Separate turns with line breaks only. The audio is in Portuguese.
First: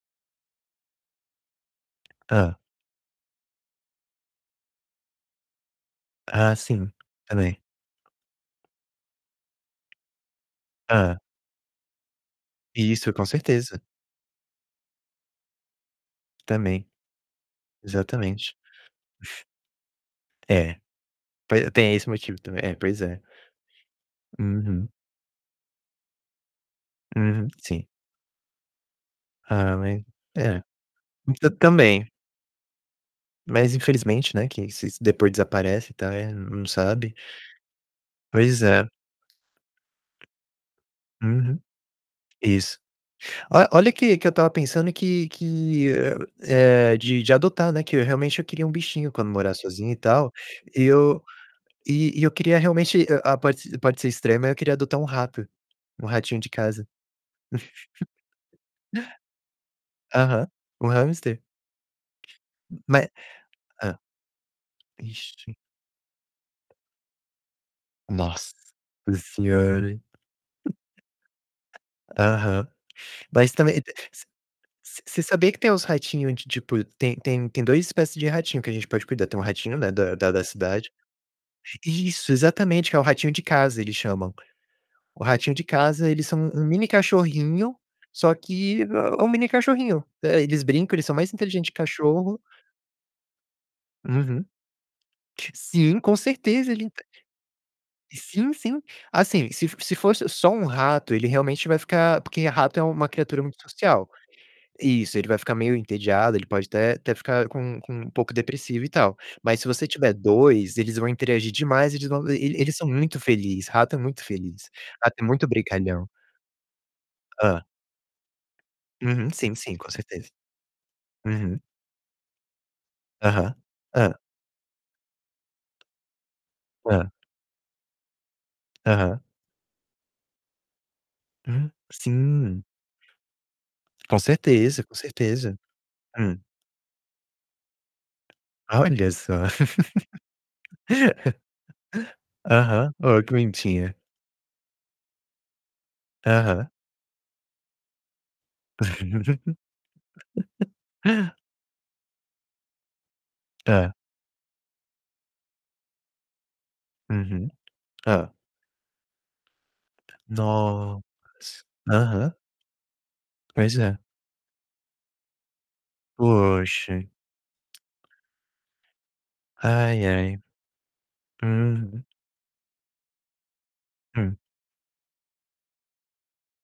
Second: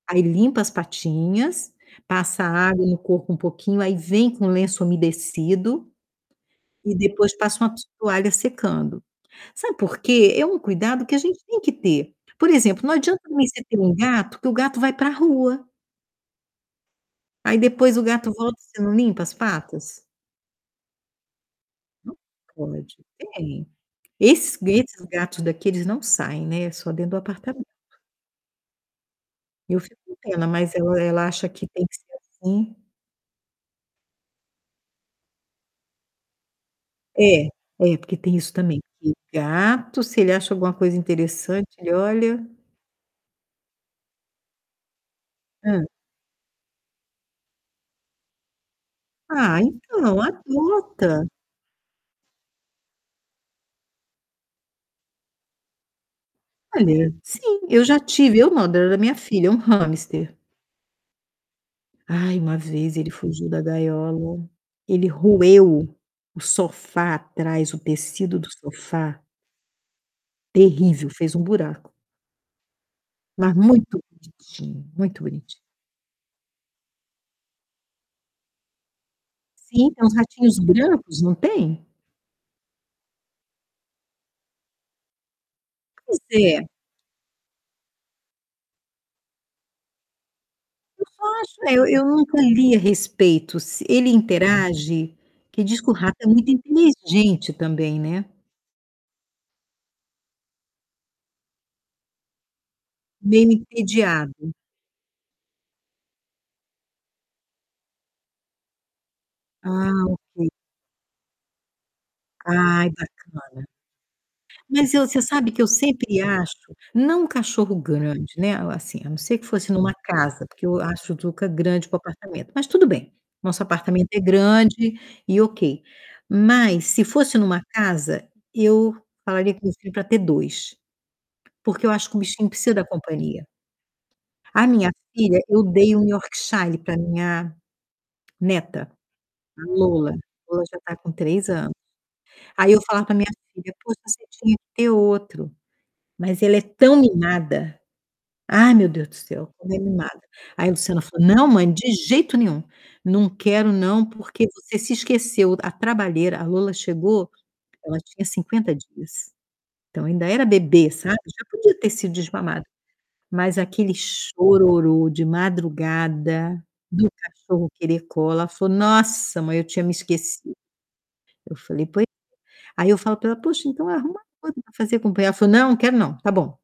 Aí limpa as patinhas, passa
Hã.
água no corpo um pouquinho, aí vem com lenço umedecido,
Ah, sim,
e
tá
depois
bem.
passa uma to toalha secando. Sabe por quê? É um cuidado que
Hã.
a gente tem que ter, por exemplo, não
Isso,
adianta
com
mais você ter
certeza.
1 gato que o gato vai para rua.
Também,
Aí depois o gato
exatamente.
volta, você não limpa as patas?
É, poi tem esse
Não
motivo também, é,
pode,
pois é.
tem Esses
Uhum.
gritos gatos daqui, eles não saem, né? É só dentro do
Uhum,
apartamento.
sim.
E
Ah,
eu fico
ué.
com pena,
É,
mas eu ela acha
tam
que tem que
também.
ser assim.
Mas infelizmente, né, que se depois desaparece e tal, eh, não sabe.
É, é, porque tem isso
Pois
também,
é.
que gato, se ele acha alguma coisa
Uhum.
interessante ele olha
Isso. Olha olha que que eu estava pensando que
Hã.
que, eh, eh, de de adotar, né, que eu realmente eu queria um bichinho quando morar
Ah,
sozinho e
então,
tal, e eu
adota.
e e eu queria realmente, ah, pode ser pode ser extrema eu queria adotar um rato, um ratinho de casa.
Olha. Sim, eu já tive eu não, da minha filha, um hamster.
Aham, um hamster.
Ai, uma vez
Ma
ele fugiu da
hã.
gaiola, ele
Ixi.
roeu o sofá atrás o tecido do
Nossa
sofá
senhora.
terrível, fez um buraco.
Aham. Mas
Mas
também e te
muito
você
bonitinho,
você você
muito
sabia que
boniti
tem uns ratinho de, tipo, tem tem tem 2 espécie de ratinho que a gente pode cuidar, tem um ratinho, né,
Sim, é
da
uns
da da
ratinhos
cidade
brancos, não tem?
Isso! Exatamente, é o ratinho de casa eles chamam. O ratinho de casa,
Pois
eles são um
é.
um mini cachorrinho, só que é é um mini cachorrinho, eh, eles brincam, eles
Eu
são
só
mais
acho
inteligente que
é eu eu
cachorro
nunca li a respeito se ele
Uhum.
interage?
que
que diz que
sim,
rato
com
é muito
certeza ele enten
inteligente também, né?
Sim, sim. Assim, se se fosse só um rato ele realmente vai ficar porque rato é uma criatura
Meio
muito social
entediado.
isso, ele vai ficar meio entediado, ele pode até até ficar com com um pouco depressivo e tal, mas se você
Ah, ok.
2, eles vão interagir demais, eles vão e eles são
Ai,
muito
bacana.
feliz, rato é muito feliz,
Mas eu
rato
você
é muito
sabe que eu
brincalhão.
sempre acho, não um
Hã.
cachorro grande, né, assim, a não
Uhum,
ser que fosse
sim, com
numa
certeza.
casa porque eu acho o Zuca
Uhum.
grande para o apartamento, mas tudo bem,
Aham,
nosso apartamento
hã.
é grande, e ok. Mas se
Hã.
fosse numa casa, eu
Aham.
falaria com meu filho pra ter 2,
Hã,
porque eu acho que o bichinho
sim.
precisa da companhia.
Com
A
certeza,
minha
com
filha
certeza.
eu dei um
Hum.
Yorkshire pra minha neta,
Olha só.
a Lola, Lola já tá com 3 anos. Aí, eu
Aham,
falava para
ó
minha
que
filha:
bonitinha.
"Poxa, você tinha que ter outro". Mas ela é
Aham.
tão mimada, ai, meu Deus do céu, como é mimada. Aí Luciana falou: "Não mãe, de jeito nenhum. Não quero
Tá.
não, porque você se esqueceu, a trabalheira" A Lola chegou,
Uhum.
ela tinha
Hã.
50 dias. Então ainda era bebê,
Nossa,
sabe. Já podia ter sido
aham.
desmamada, mas
Pois
aquele
é.
chororô de madrugada,
Poxa.
do cachorro querer cola, falou: "Nossa, mãe, eu tinha me
Aí, aí.
esquecido", eu falei: "Poi".
Uhum.
Aí, eu falo pra ela: "Poxa, então, arruma
Hum.
outra para fazer companhia". Ela falou: "Não quero não, tá bom".